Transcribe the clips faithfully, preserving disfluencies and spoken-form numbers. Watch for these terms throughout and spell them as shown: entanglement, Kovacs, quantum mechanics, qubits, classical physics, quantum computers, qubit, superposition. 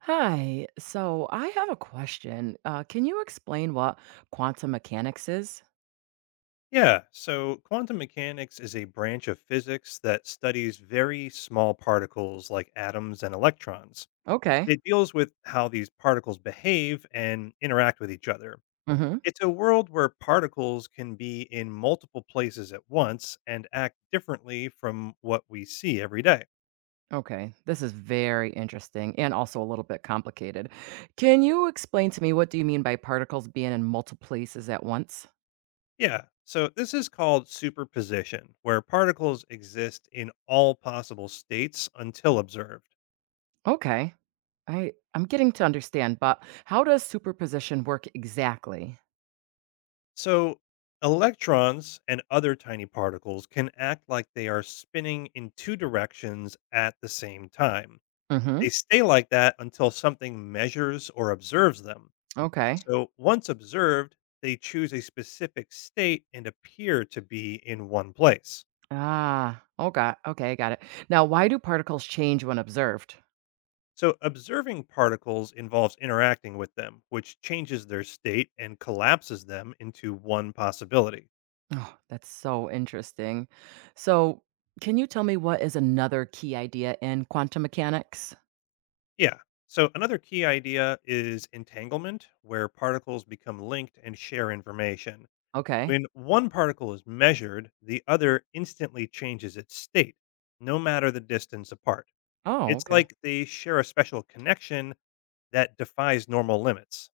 Hi. So I have a question. Uh, can you explain what quantum mechanics is? Yeah, so quantum mechanics is a branch of physics that studies very small particles like atoms and electrons. Okay. It deals with how these particles behave and interact with each other. Hmm. It's a world where particles can be in multiple places at once and act differently from what we see every day. Okay. This is very interesting and also a little bit complicated. Can you explain to me what do you mean by particles being in multiple places at once? Yeah, so this is called superposition, where particles exist in all possible states until observed. Okay. I I'm getting to understand, but how does superposition work exactly? So, electrons and other tiny particles can act like they are spinning in two directions at the same time. Mm-hmm. They stay like that until something measures or observes them. Okay. So, once observed, they choose a specific state and appear to be in one place. Ah. Oh, got. Okay, got it. Now, why do particles change when observed? So, observing particles involves interacting with them, which changes their state and collapses them into one possibility. Oh, that's so interesting. So, can you tell me what is another key idea in quantum mechanics? Yeah. So another key idea is entanglement, where particles become linked and share information. Okay. When one particle is measured, the other instantly changes its state, no matter the distance apart. Oh, It's okay. like they share a special connection that defies normal limits.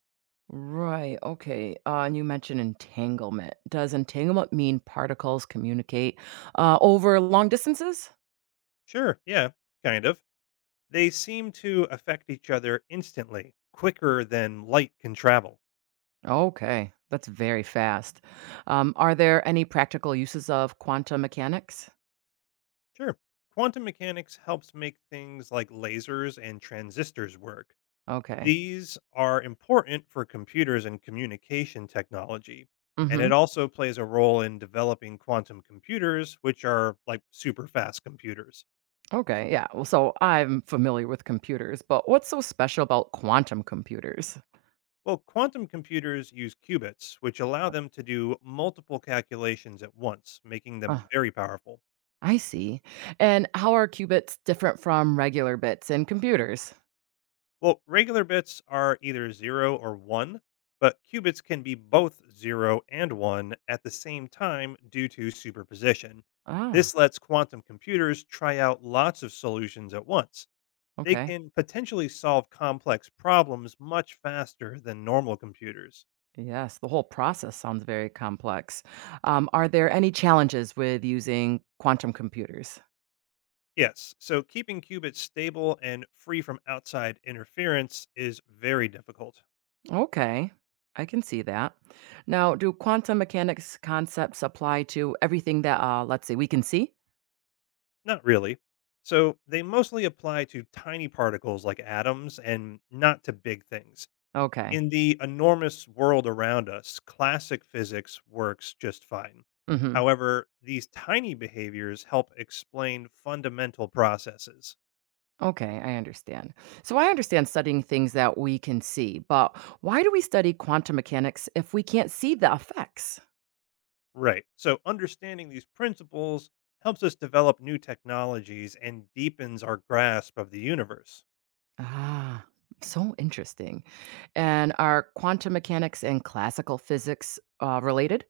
Right. Okay. Uh, and you mentioned entanglement. Does entanglement mean particles communicate uh, over long distances? Sure, yeah, kind of. They seem to affect each other instantly, quicker than light can travel. Okay. That's very fast. Um, are there any practical uses of quantum mechanics? Sure. Quantum mechanics helps make things like lasers and transistors work. Okay. These are important for computers and communication technology. And it Mm-hmm. also plays a role in developing quantum computers, which are like super fast computers. Okay. Yeah. Well, so I'm familiar with computers, but what's so special about quantum computers? Well, quantum computers use qubits, which allow them to do multiple calculations at once, making them very powerful. I see. And how are qubits different from regular bits in computers? Well, regular bits are either zero or one, but qubits can be both 0 and 1 at the same time due to superposition. Ah, This lets quantum computers try out lots of solutions at once. They okay. can potentially solve complex problems much faster than normal computers. Yes, the whole process sounds very complex. Um, are there any challenges with using quantum computers? Yes, so keeping qubits stable and free from outside interference is very difficult. Okay, I can see that. Now, do quantum mechanics concepts apply to everything that, uh, let's see, we can see? Not really. So they mostly apply to tiny particles like atoms and not to big things. Okay. In the enormous world around us, classic physics works just fine. Hmm. However, these tiny behaviors help explain fundamental processes. Okay, I understand. So I understand studying things that we can see, but why do we study quantum mechanics if we can't see the effects? Right. So understanding these principles helps us develop new technologies and deepens our grasp of the universe. Ah, so interesting. And are quantum mechanics and classical physics uh, related?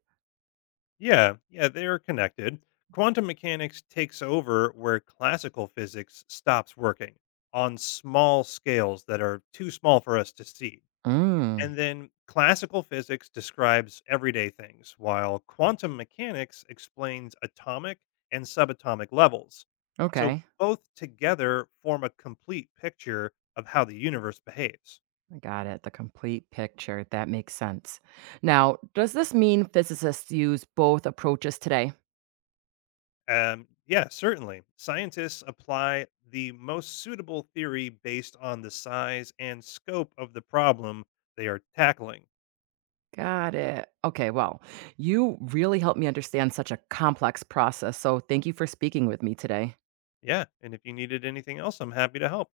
Yeah, yeah, they are connected. Quantum mechanics takes over where classical physics stops working on small scales that are too small for us to see. Mm, And then classical physics describes everyday things, while quantum mechanics explains atomic and subatomic levels. So okay. both together form a complete picture of how the universe behaves. I got it. The complete picture. That makes sense. Now, does this mean physicists use both approaches today? Um, yeah, certainly. Scientists apply the most suitable theory based on the size and scope of the problem they are tackling. Got it. Okay, well, you really helped me understand such a complex process. So thank you for speaking with me today. Yeah, and if you needed anything else, I'm happy to help.